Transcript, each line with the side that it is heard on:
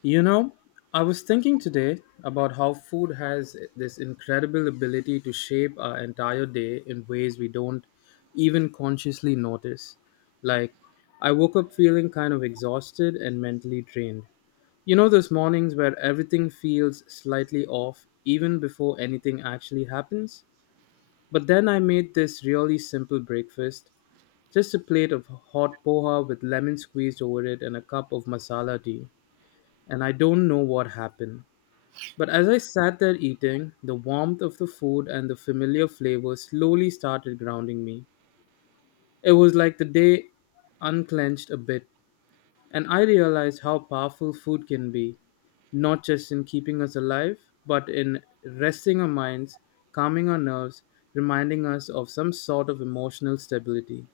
left: You know, I was thinking today about how food has this incredible ability to shape our entire day in ways we don't even consciously notice. Like, I woke up feeling kind of exhausted and mentally drained. You know, those mornings where everything feels slightly off even before anything actually happens? But then I made this really simple breakfast, just a plate of hot poha with lemon squeezed over it and a cup of masala tea. And I don't know what happened, but as I sat there eating, the warmth of the food and the familiar flavor slowly started grounding me. It was like the day unclenched a bit, and I realized how powerful food can be, not just in keeping us alive, but in resting our minds, calming our nerves, reminding us of some sort of emotional stability.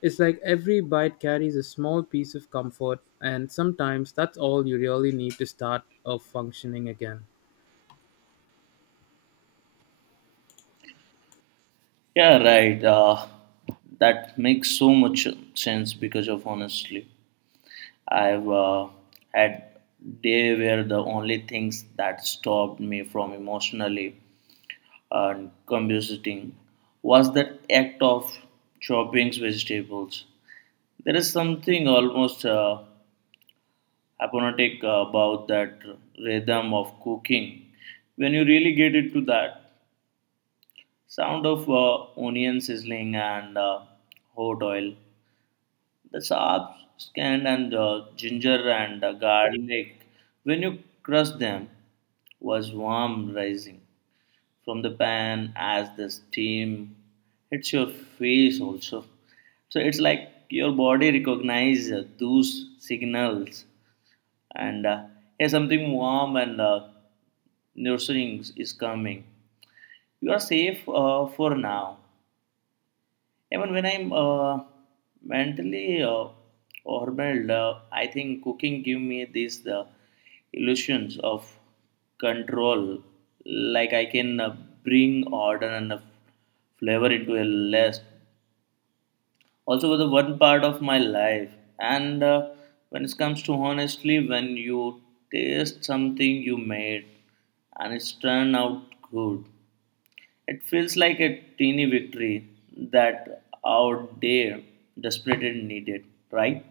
left: It's like every bite carries a small piece of comfort, and sometimes that's all you really need to start a functioning again.
right: Yeah, right. That makes so much sense because of honestly, I've had day where the only things that stopped me from emotionally and combustiting was the act of chopping vegetables. There is something almost hypnotic about that rhythm of cooking when you really get into that sound of onion sizzling and hot oil the herbs, canned and ginger and garlic, when you crush them, was warm rising from the pan as the steam hits your face also. So it's like your body recognizes those signals, and yeah, something warm and nourishing is coming. You are safe for now. Even when I'm mentally overwhelmed, I think cooking give me these illusions of control. Like I can bring order and flavor into a less. Also, with the one part of my life. And When it comes to honestly, when you taste something you made and it's turned out good, it feels like a teeny victory that our day desperately needed, right?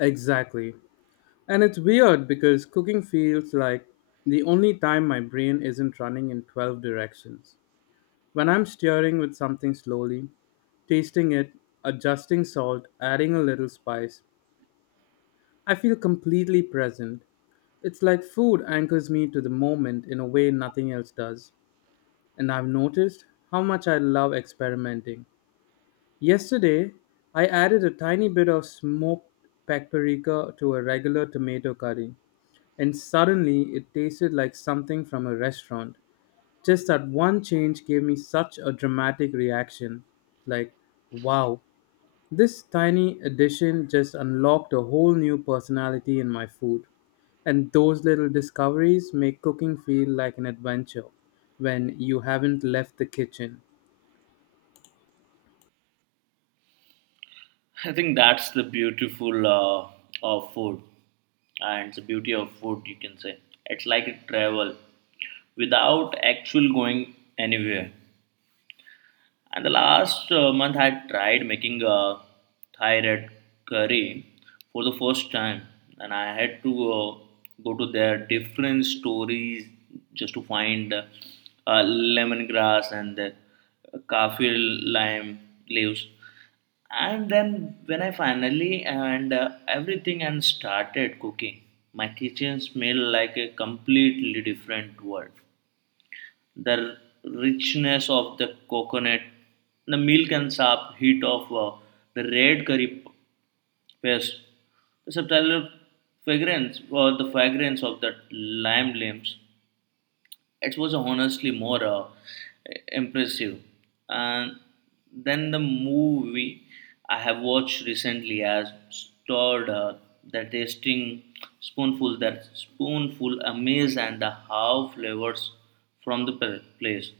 left: Exactly. And it's weird because cooking feels like the only time my brain isn't running in 12 directions. When I'm stirring with something slowly, tasting it, adjusting salt, adding a little spice, I feel completely present. It's like food anchors me to the moment in a way nothing else does. And I've noticed how much I love experimenting. Yesterday, I added a tiny bit of smoked paprika to a regular tomato curry and suddenly it tasted like something from a restaurant. Just that one change gave me such a dramatic reaction. Like, wow, this tiny addition just unlocked a whole new personality in my food. And those little discoveries make cooking feel like an adventure when you haven't left the kitchen.
right: I think that's the beautiful of food and it's the beauty of food, you can say. It's like a travel without actual going anywhere. And the last month, I tried making a Thai red curry for the first time, and I had to go to their different stories just to find lemongrass and the kaffir lime leaves. And then when I finally and everything and started cooking, my kitchen smelled like a completely different world the richness of the coconut, the milk and sharp heat of the red curry paste, the subtle fragrance or the fragrance of the lime limbs. It was honestly more impressive. And then the movie I have watched recently has stored the tasting spoonful, that spoonful amaze and the how flavors from the place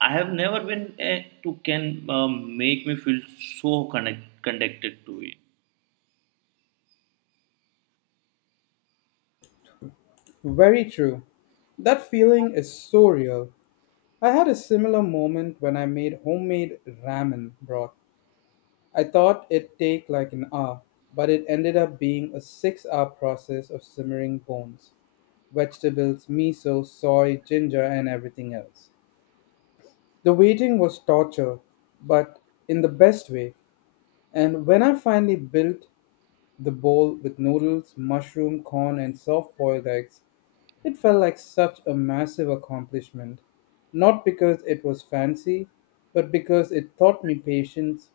right: I have never been to can make me feel so connected to it.
left: Very true. That feeling is so real. I had a similar moment when I made homemade ramen broth. I thought it'd take like an hour, but it ended up being a 6 hour process of simmering bones, vegetables, miso, soy, ginger, and everything else. The waiting was torture, but in the best way. And when I finally built the bowl with noodles, mushroom, corn, and soft boiled eggs, it felt like such a massive accomplishment. Not because it was fancy, but because it taught me patience.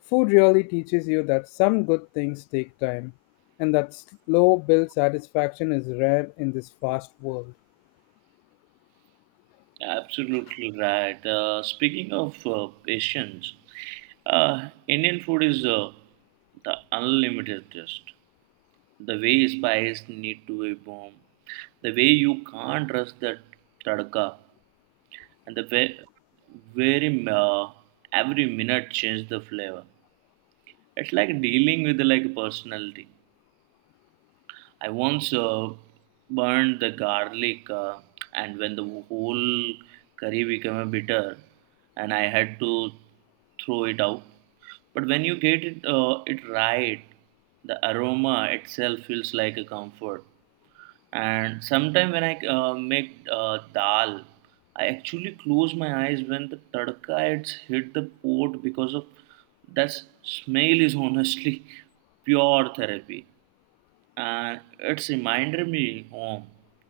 left: Food really teaches you that some good things take time and that slow build satisfaction is rare in this fast world.
right: Absolutely right. Speaking of Asians, Indian food is the unlimited taste. The way spice need to be bomb, the way you can't trust that tadka, and the way very every minute change the flavor. It's like dealing with like personality. I once burned the garlic, and when the whole curry became a bitter, and I had to throw it out. But when you get it, it right, the aroma itself feels like a comfort. And sometimes when I make dal, I actually close my eyes when the tadka it's hit the pot because of that smell is honestly pure therapy and it's reminded me home,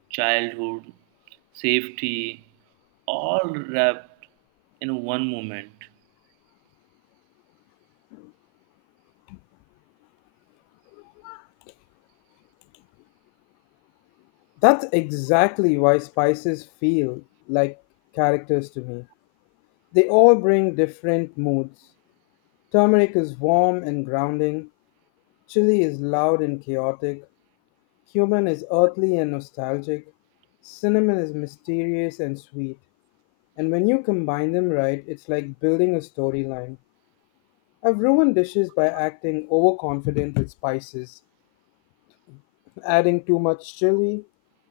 right: childhood, safety, all wrapped in one moment.
left: That's exactly why spices feel like characters to me. They all bring different moods. Turmeric is warm and grounding, chili is loud and chaotic, cumin is earthly and nostalgic, cinnamon is mysterious and sweet. And when you combine them right, it's like building a storyline. I've ruined dishes by acting overconfident with spices, adding too much chili,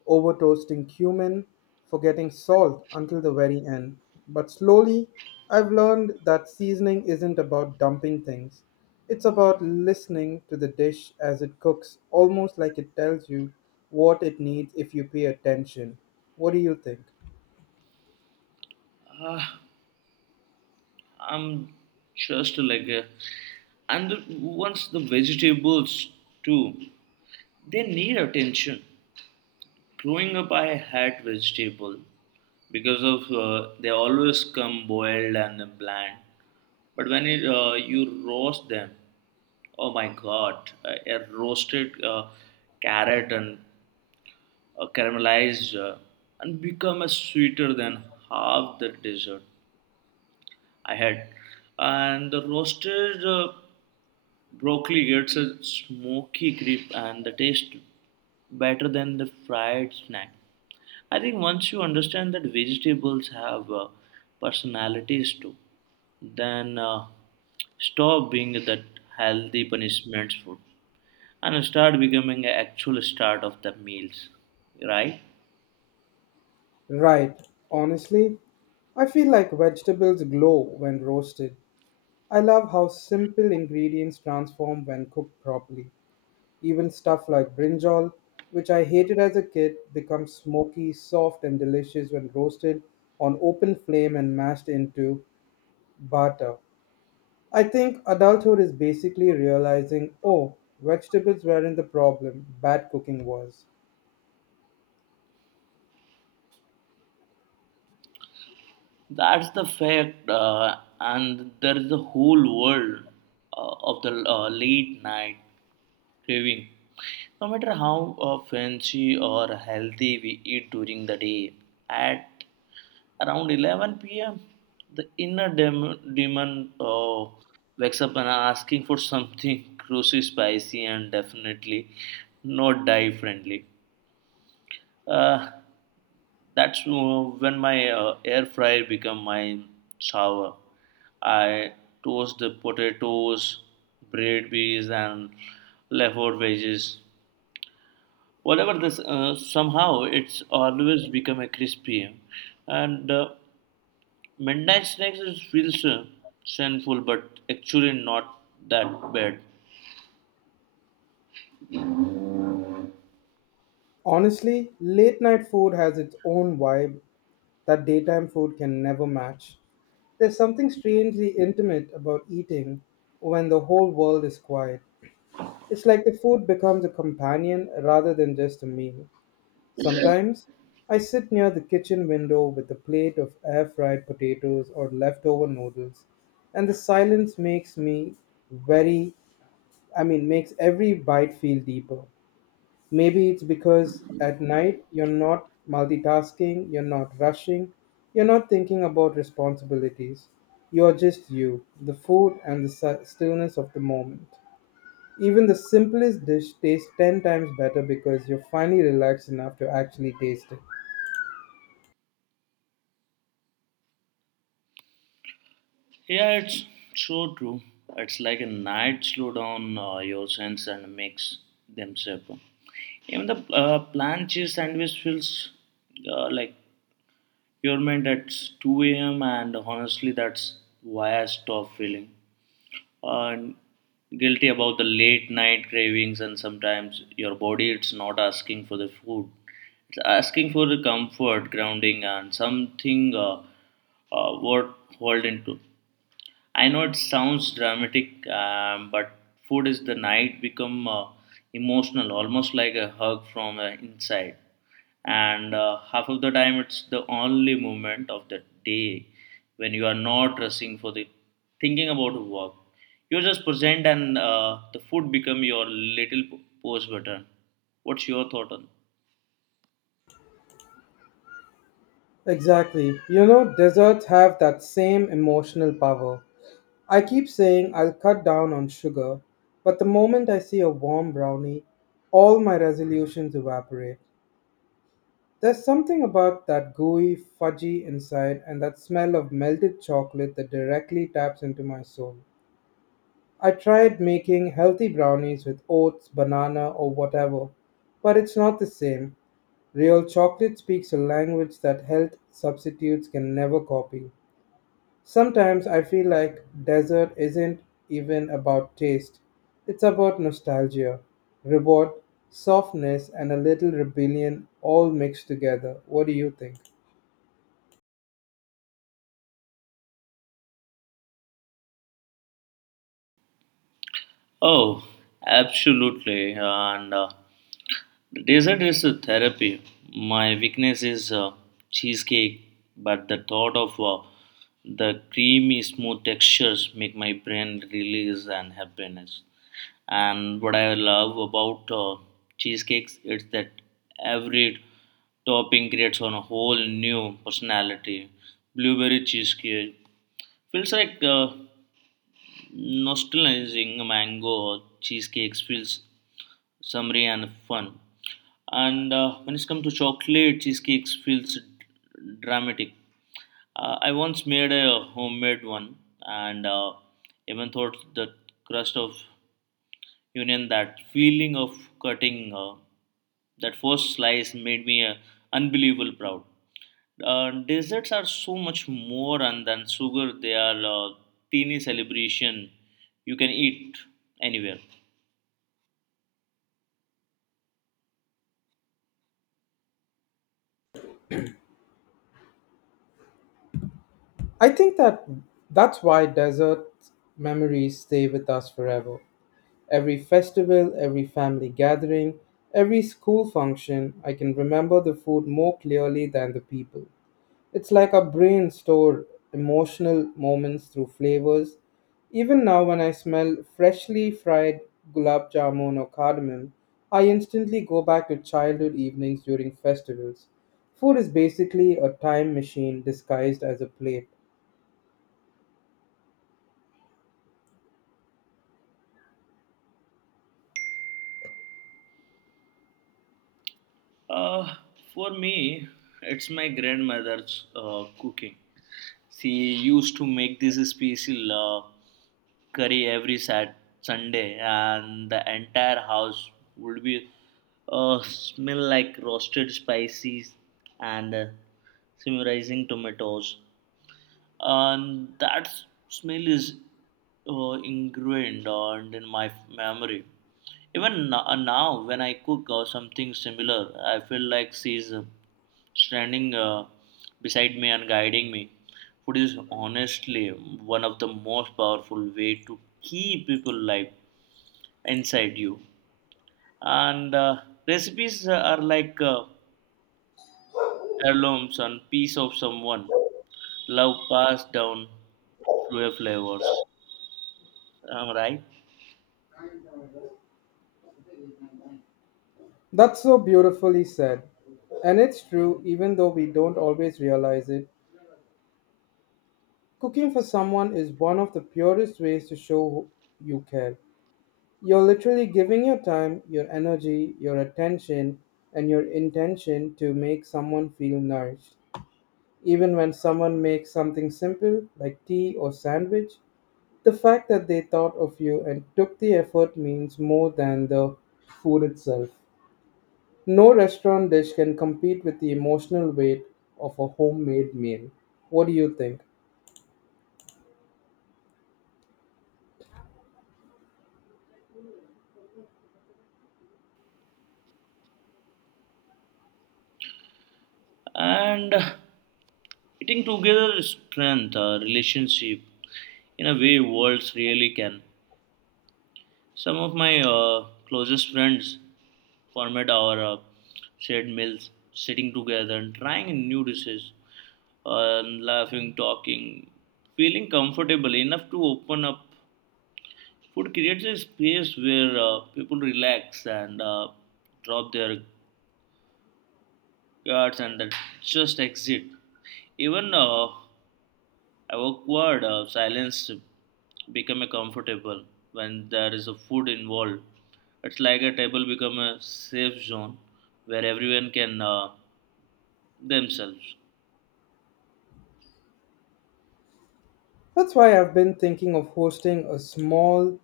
left: over toasting cumin, forgetting salt until the very end. But slowly, I've learned that seasoning isn't about dumping things. It's about listening to the dish as it cooks, almost like it tells you what it needs if you pay attention. What do you think?
right: Ah, I'm just like, a, and the, once the vegetables too, they need attention. Growing up, I had vegetable because of they always come boiled and bland. But when it, you roast them, oh my god, a roasted carrot and caramelized and become a sweeter than half the dessert I had. And the roasted broccoli gets a smoky grip and the taste better than the fried snack. I think once you understand that vegetables have personalities too, then stop being that healthy punishment food and start becoming an actual start of the meals, right?
left: Right. Honestly, I feel like vegetables glow when roasted. I love how simple ingredients transform when cooked properly. Even stuff like brinjal, which I hated as a kid, becomes smoky, soft, and delicious when roasted on open flame and mashed into butter. I think adulthood is basically realizing oh, vegetables weren't the problem, bad cooking was.
right: That's the fact, and there is a whole world of the late night craving. No matter how fancy or healthy we eat during the day, at around 11 p.m., the inner demon wakes up and asking for something crunchy, spicy, and definitely not die friendly. Uh, that's when my air fryer become my shower. I toast the potatoes, bread bees, and leftover veggies. Whatever this, somehow it's always become a crispy, and Midnight Snacks is feels sinful, but actually not that bad.
left: Honestly, late night food has its own vibe that daytime food can never match. There's something strangely intimate about eating when the whole world is quiet. It's like the food becomes a companion rather than just a meal. Sometimes I sit near the kitchen window with a plate of air fried potatoes or leftover noodles, and the silence makes me very, makes every bite feel deeper. Maybe it's because at night you're not multitasking, you're not rushing, you're not thinking about responsibilities. You're just you, the food and the stillness of the moment. Even the simplest dish tastes 10 times better because you're finally relaxed enough to actually taste it.
right: Yeah, it's so true. It's like a night slow down your sense and makes them safer. Even the plain cheese sandwich feels like you're meant at 2 a.m. and honestly, that's why I stopped feeling. uh, Guilty about the late night cravings and sometimes your body it's not asking for the food it's asking for the comfort grounding and something what hold into I know it sounds dramatic but food is the night become emotional almost like a hug from inside and half of the time it's the only moment of the day when you are not rushing for the thinking about work you're just present and the food become your little pause button what's your thought on
left: Exactly. You know, desserts have that same emotional power. I keep saying I'll cut down on sugar, but the moment I see a warm brownie, all my resolutions evaporate. There's something about that gooey, fudgy inside and that smell of melted chocolate that directly taps into my soul. I tried making healthy brownies with oats, banana, or whatever, but it's not the same. Real chocolate speaks a language that health substitutes can never copy. Sometimes I feel like dessert isn't even about taste, it's about nostalgia, reward, softness, and a little rebellion all mixed together. What do you think?
right: oh absolutely and dessert is a therapy my weakness is cheesecake but the thought of the creamy smooth textures make my brain release and happiness. And what I love about cheesecakes is that every topping creates on a whole new personality. Blueberry cheesecake feels like nostalgizing mango cheesecakes feels summery and fun. And when it comes to chocolate cheesecakes feels dramatic. I once made a homemade one and even thought the crust of Union that feeling of cutting that first slice made me unbelievable proud. Desserts are so much more and than sugar they are a teeny celebration you can eat anywhere.
left: I think that that's why desert memories stay with us forever. Every festival, every family gathering, every school function, I can remember the food more clearly than the people. It's like our brain store emotional moments through flavors. Even now, when I smell freshly fried gulab jamun or cardamom, I instantly go back to childhood evenings during festivals. Food is basically a time machine disguised as a plate.
right: uh, for me it's my grandmother's cooking. She used to make this special curry every sat Sunday, and the entire house would be smell like roasted spices and simmerizing tomatoes. And that smell is ingrained and in my memory. Even now, when I cook or something similar, I feel like she's standing beside me and guiding me. Food is honestly one of the most powerful way to keep people alive inside you. And recipes are like heirlooms and piece of someone love passed down through a flavors. Am I right?
left: That's so beautifully said. And it's true, even though we don't always realize it, cooking for someone is one of the purest ways to show you care. You're literally giving your time, your energy, your attention, and your intention to make someone feel nourished. Even when someone makes something simple like tea or sandwich, the fact that they thought of you and took the effort means more than the food itself. No restaurant dish can compete with the emotional weight of a homemade meal. What do you think?
right: And eating together strength relationship in a way worlds really can. Some of my closest friends formed our shared meals, sitting together and trying new dishes, laughing, talking, feeling comfortable enough to open up. Food creates a space where people relax and drop their guards and then just exit. Even awkward silence become a comfortable when there is a food involved. It's like a table become a safe zone where everyone can themselves.
left: That's why I've been thinking of hosting a small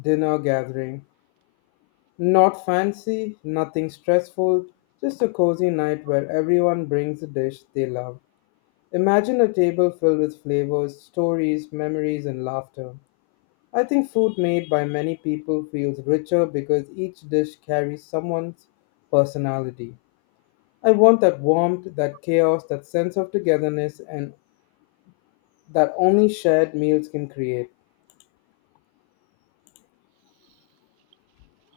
left: dinner gathering. Not fancy, nothing stressful, just a cozy night where everyone brings a dish they love. Imagine a table filled with flavors, stories, memories, and laughter. I think food made by many people feels richer because each dish carries someone's personality. I want that warmth, that chaos, that sense of togetherness, and that only shared meals can create.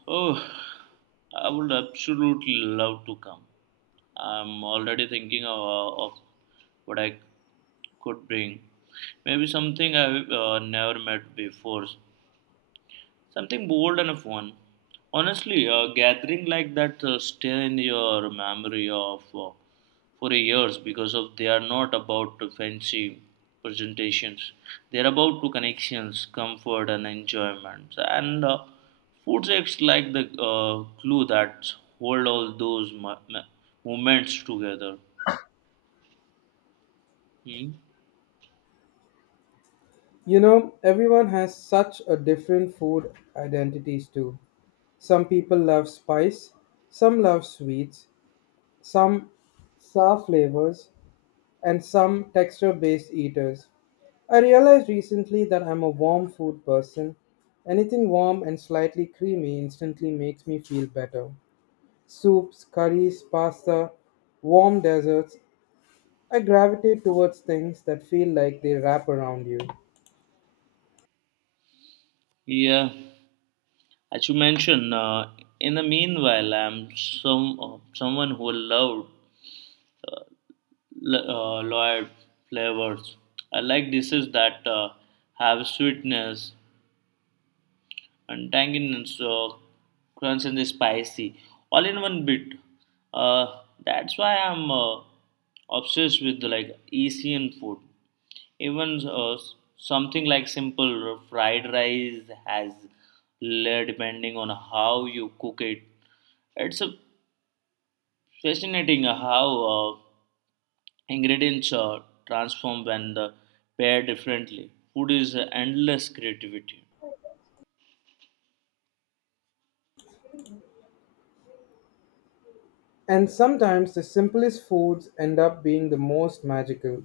right: Oh, I would absolutely love to come. I'm already thinking of, of what I could bring. Maybe something I've never met before, something bold and fun. Honestly, a gathering like that stay in your memory of for years because of they are not about fancy presentations. They are about to connections, comfort, and enjoyment. And food acts like the glue that hold all those moments together. Hmm?
left: You know, everyone has such a different food identities too. Some people love spice, some love sweets, some sour flavors, and some texture based eaters. I realized recently that I'm a warm food person. Anything warm and slightly creamy instantly makes me feel better. Soups, curries, pasta, warm desserts, I gravitate towards things that feel like they wrap around you.
right: Yeah, as you mentioned, in the meanwhile, I'm someone who loved Lloyd flavors. I like dishes that have sweetness and tanginess, crunch and spicy, all in one bit. Uh, that's why I'm obsessed with like Asian food. Even something like simple fried rice has layer depending on how you cook it. It's a fascinating how. Ingredients are transformed when the paired differently. Food is endless creativity.
left: And sometimes the simplest foods end up being the most magical,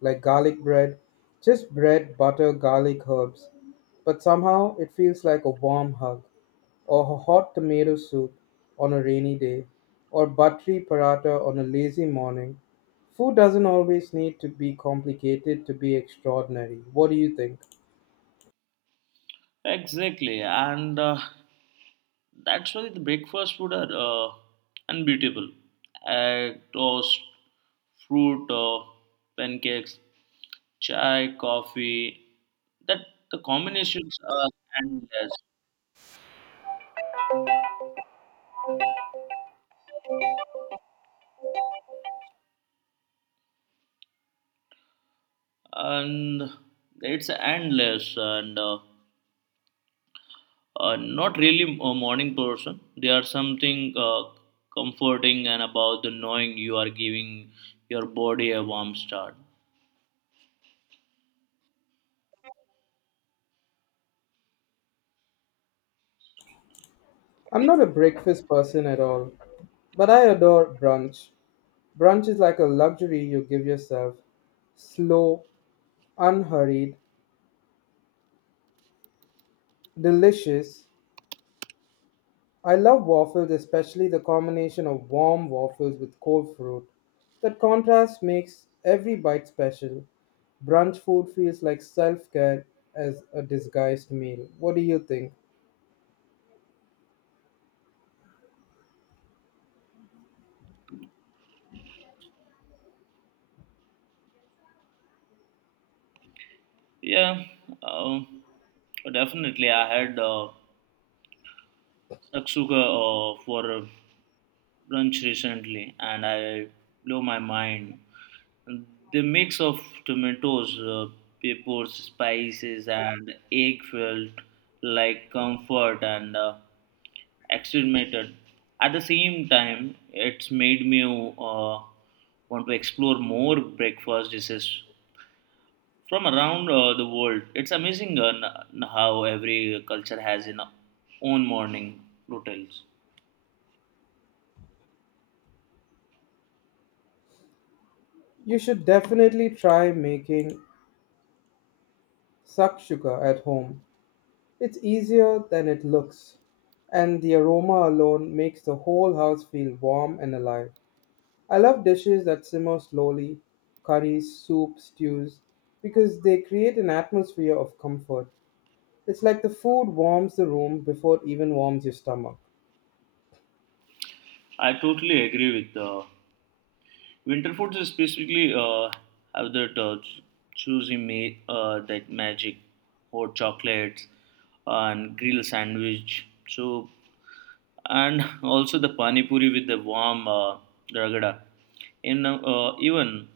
left: like garlic bread, just bread, butter, garlic, herbs. But somehow it feels like a warm hug, or a hot tomato soup on a rainy day, or buttery paratha on a lazy morning. Food doesn't always need to be complicated to be extraordinary. What do you think?
right: Exactly, and that's why the breakfast food are unbeatable. Egg, toast, fruit, pancakes, chai, coffee. That the combinations are endless, and it's endless. And not really a morning person. There are something comforting and about the knowing you are giving your body a warm start.
left: I'm not a breakfast person at all, but I adore brunch. Brunch is like a luxury you give yourself. Slow, unhurried, delicious. I love waffles, especially the combination of warm waffles with cold fruit. That contrast makes every bite special. Brunch food feels like self care as a disguised meal. What do you think?
right: Yeah, uh, definitely. I had saksuga for brunch recently, and I blew my mind. The mix of tomatoes, peppers, spices, and egg felt like comfort and. Experimented. At the same time, it's made me want to explore more breakfast dishes from around the world. It's amazing how every culture has its own morning routines.
left: You should definitely try making sakshuka at home. It's easier than it looks, and the aroma alone makes the whole house feel warm and alive. I love dishes that simmer slowly, curries, soup, stews, because they create an atmosphere of comfort. It's like the food warms the room before it even warms your stomach.
right: I totally agree with winter foods specifically have that that magic, hot chocolates and grill sandwich. So and also the pani puri with the warm ragada. In even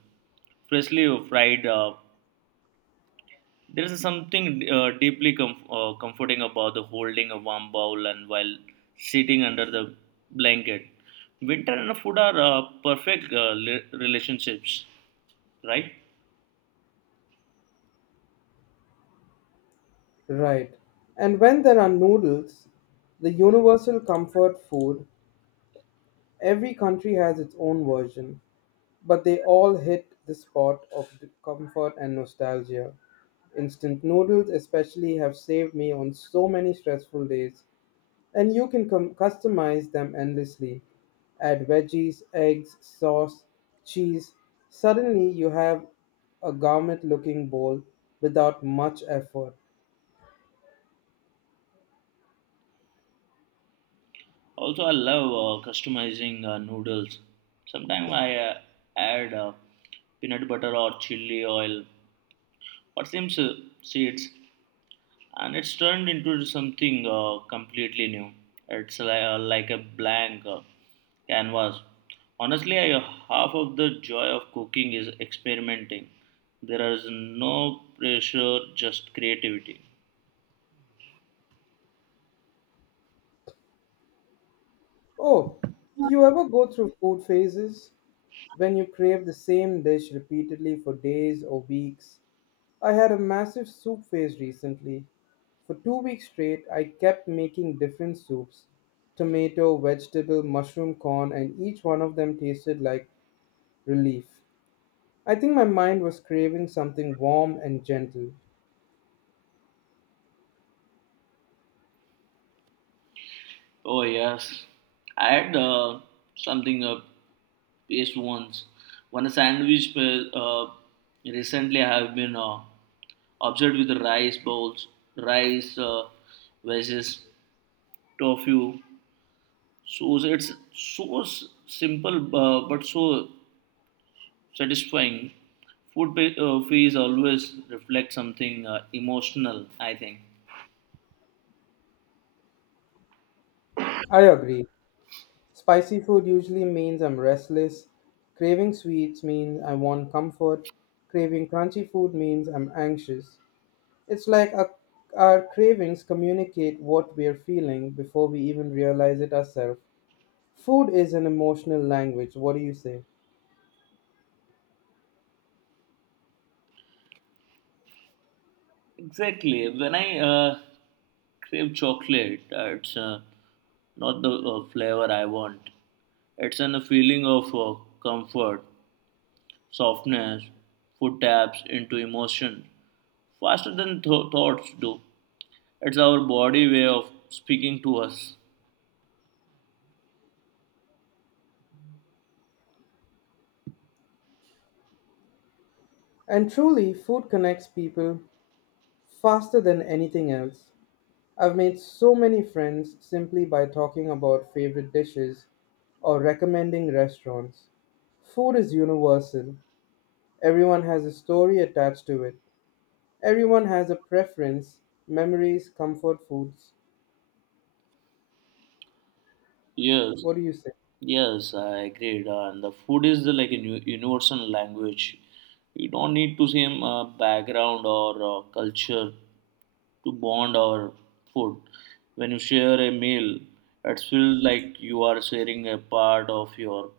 right: freshly fried, there is something deeply comforting about the holding a warm bowl and while sitting under the blanket. Winter and food are perfect relationships, right?
left: Right. And when there are noodles, the universal comfort food, every country has its own version, but they all hit the spot of comfort and nostalgia. Instant noodles, especially, have saved me on so many stressful days. And you can customize them endlessly. Add veggies, eggs, sauce, cheese. Suddenly you have a garment looking bowl without much effort.
right: Also, I love customizing noodles. Sometimes I add peanut butter or chili oil or some seeds, and it's turned into something completely new. It's like a blank canvas. Honestly, half of the joy of cooking is experimenting. There is no pressure, just creativity.
left: Oh, do you ever go through food phases, when you crave the same dish repeatedly for days or weeks? I had a massive soup phase recently. For 2 weeks straight, I kept making different soups, tomato, vegetable, mushroom, corn, and each one of them tasted like relief. I think my mind was craving something warm and gentle.
right: Oh yes, I had something paste once. One sandwich recently I have been obsessed with rice bowls, rice wedges, tofu. So it's so simple but so satisfying. Food fees always reflects something emotional. I think.
left: I agree. Spicy food usually means I'm restless. Craving sweets means I want comfort. Craving crunchy food means I'm anxious. It's like our cravings communicate what we're feeling before we even realize it ourselves. Food is an emotional language. What do you say?
right: Exactly. When I crave chocolate, it's not the flavor I want. It's a feeling of comfort, softness, food taps into emotion faster than thoughts do. It's our body way of speaking to us.
left: And truly, food connects people faster than anything else. I've made so many friends simply by talking about favorite dishes or recommending restaurants. Food is universal. Everyone has a story attached to it. Everyone has a preference, memories, comfort foods.
right: Yes,
left: What do you say?
right: yes, I agree. And the food is the, like a universal language. You don't need to same background or culture to bond over food. When you share a meal, it feels like you are sharing a part of your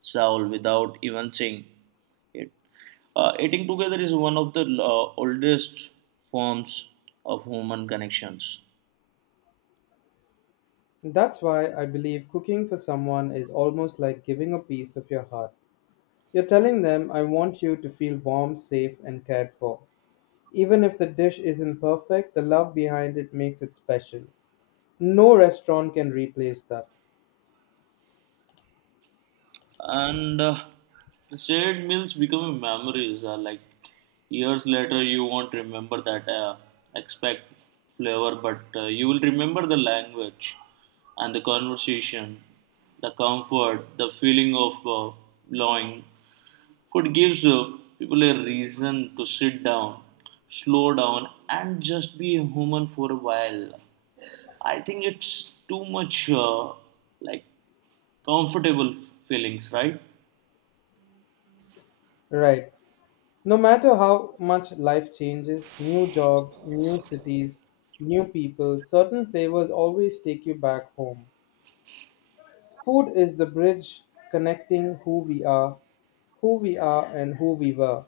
right: soul without even saying it. Eating together is one of the oldest forms of human connections.
left: That's why I believe cooking for someone is almost like giving a piece of your heart. You're telling them, I want you to feel warm, safe, and cared for. Even if the dish isn't perfect, the love behind it makes it special. No restaurant can replace that.
right: And the shared meals become memories. Like years later, you won't remember that expect flavor, but you will remember the language and the conversation, the comfort, the feeling of belonging. Food gives people a reason to sit down, slow down, and just be a human for a while. I think it's too much like comfortable feelings, right?
left: Right. No matter how much life changes, new job, new cities, new people, certain flavors always take you back home. Food is the bridge connecting who we are, and who we were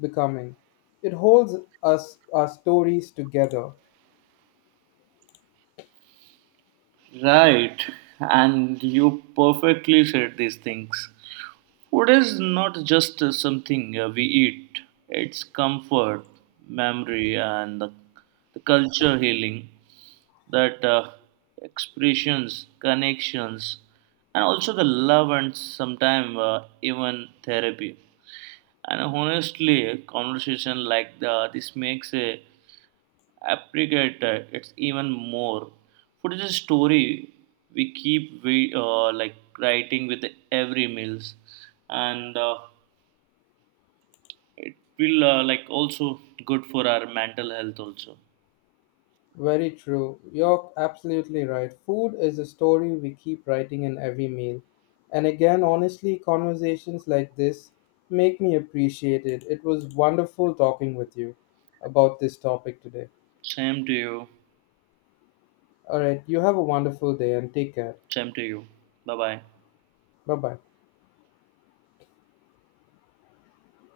left: becoming. It holds us our stories together.
right: Right, and you perfectly said these things. Food is not just something we eat, it's comfort, memory, and the culture healing that expressions, connections, and also the love and sometimes even therapy. And honestly, a conversation like this makes a appreciated it's even more food is a story we keep we like writing with every meals and it will like also good for our mental health also
left: Very true. You're absolutely right. Food is a story we keep writing in every meal. And again, honestly, conversations like this make me appreciate it. It was wonderful talking with you about this topic today.
right: same to you
left: All right, you have a wonderful day and take care.
right: same to you bye bye
left: Bye bye.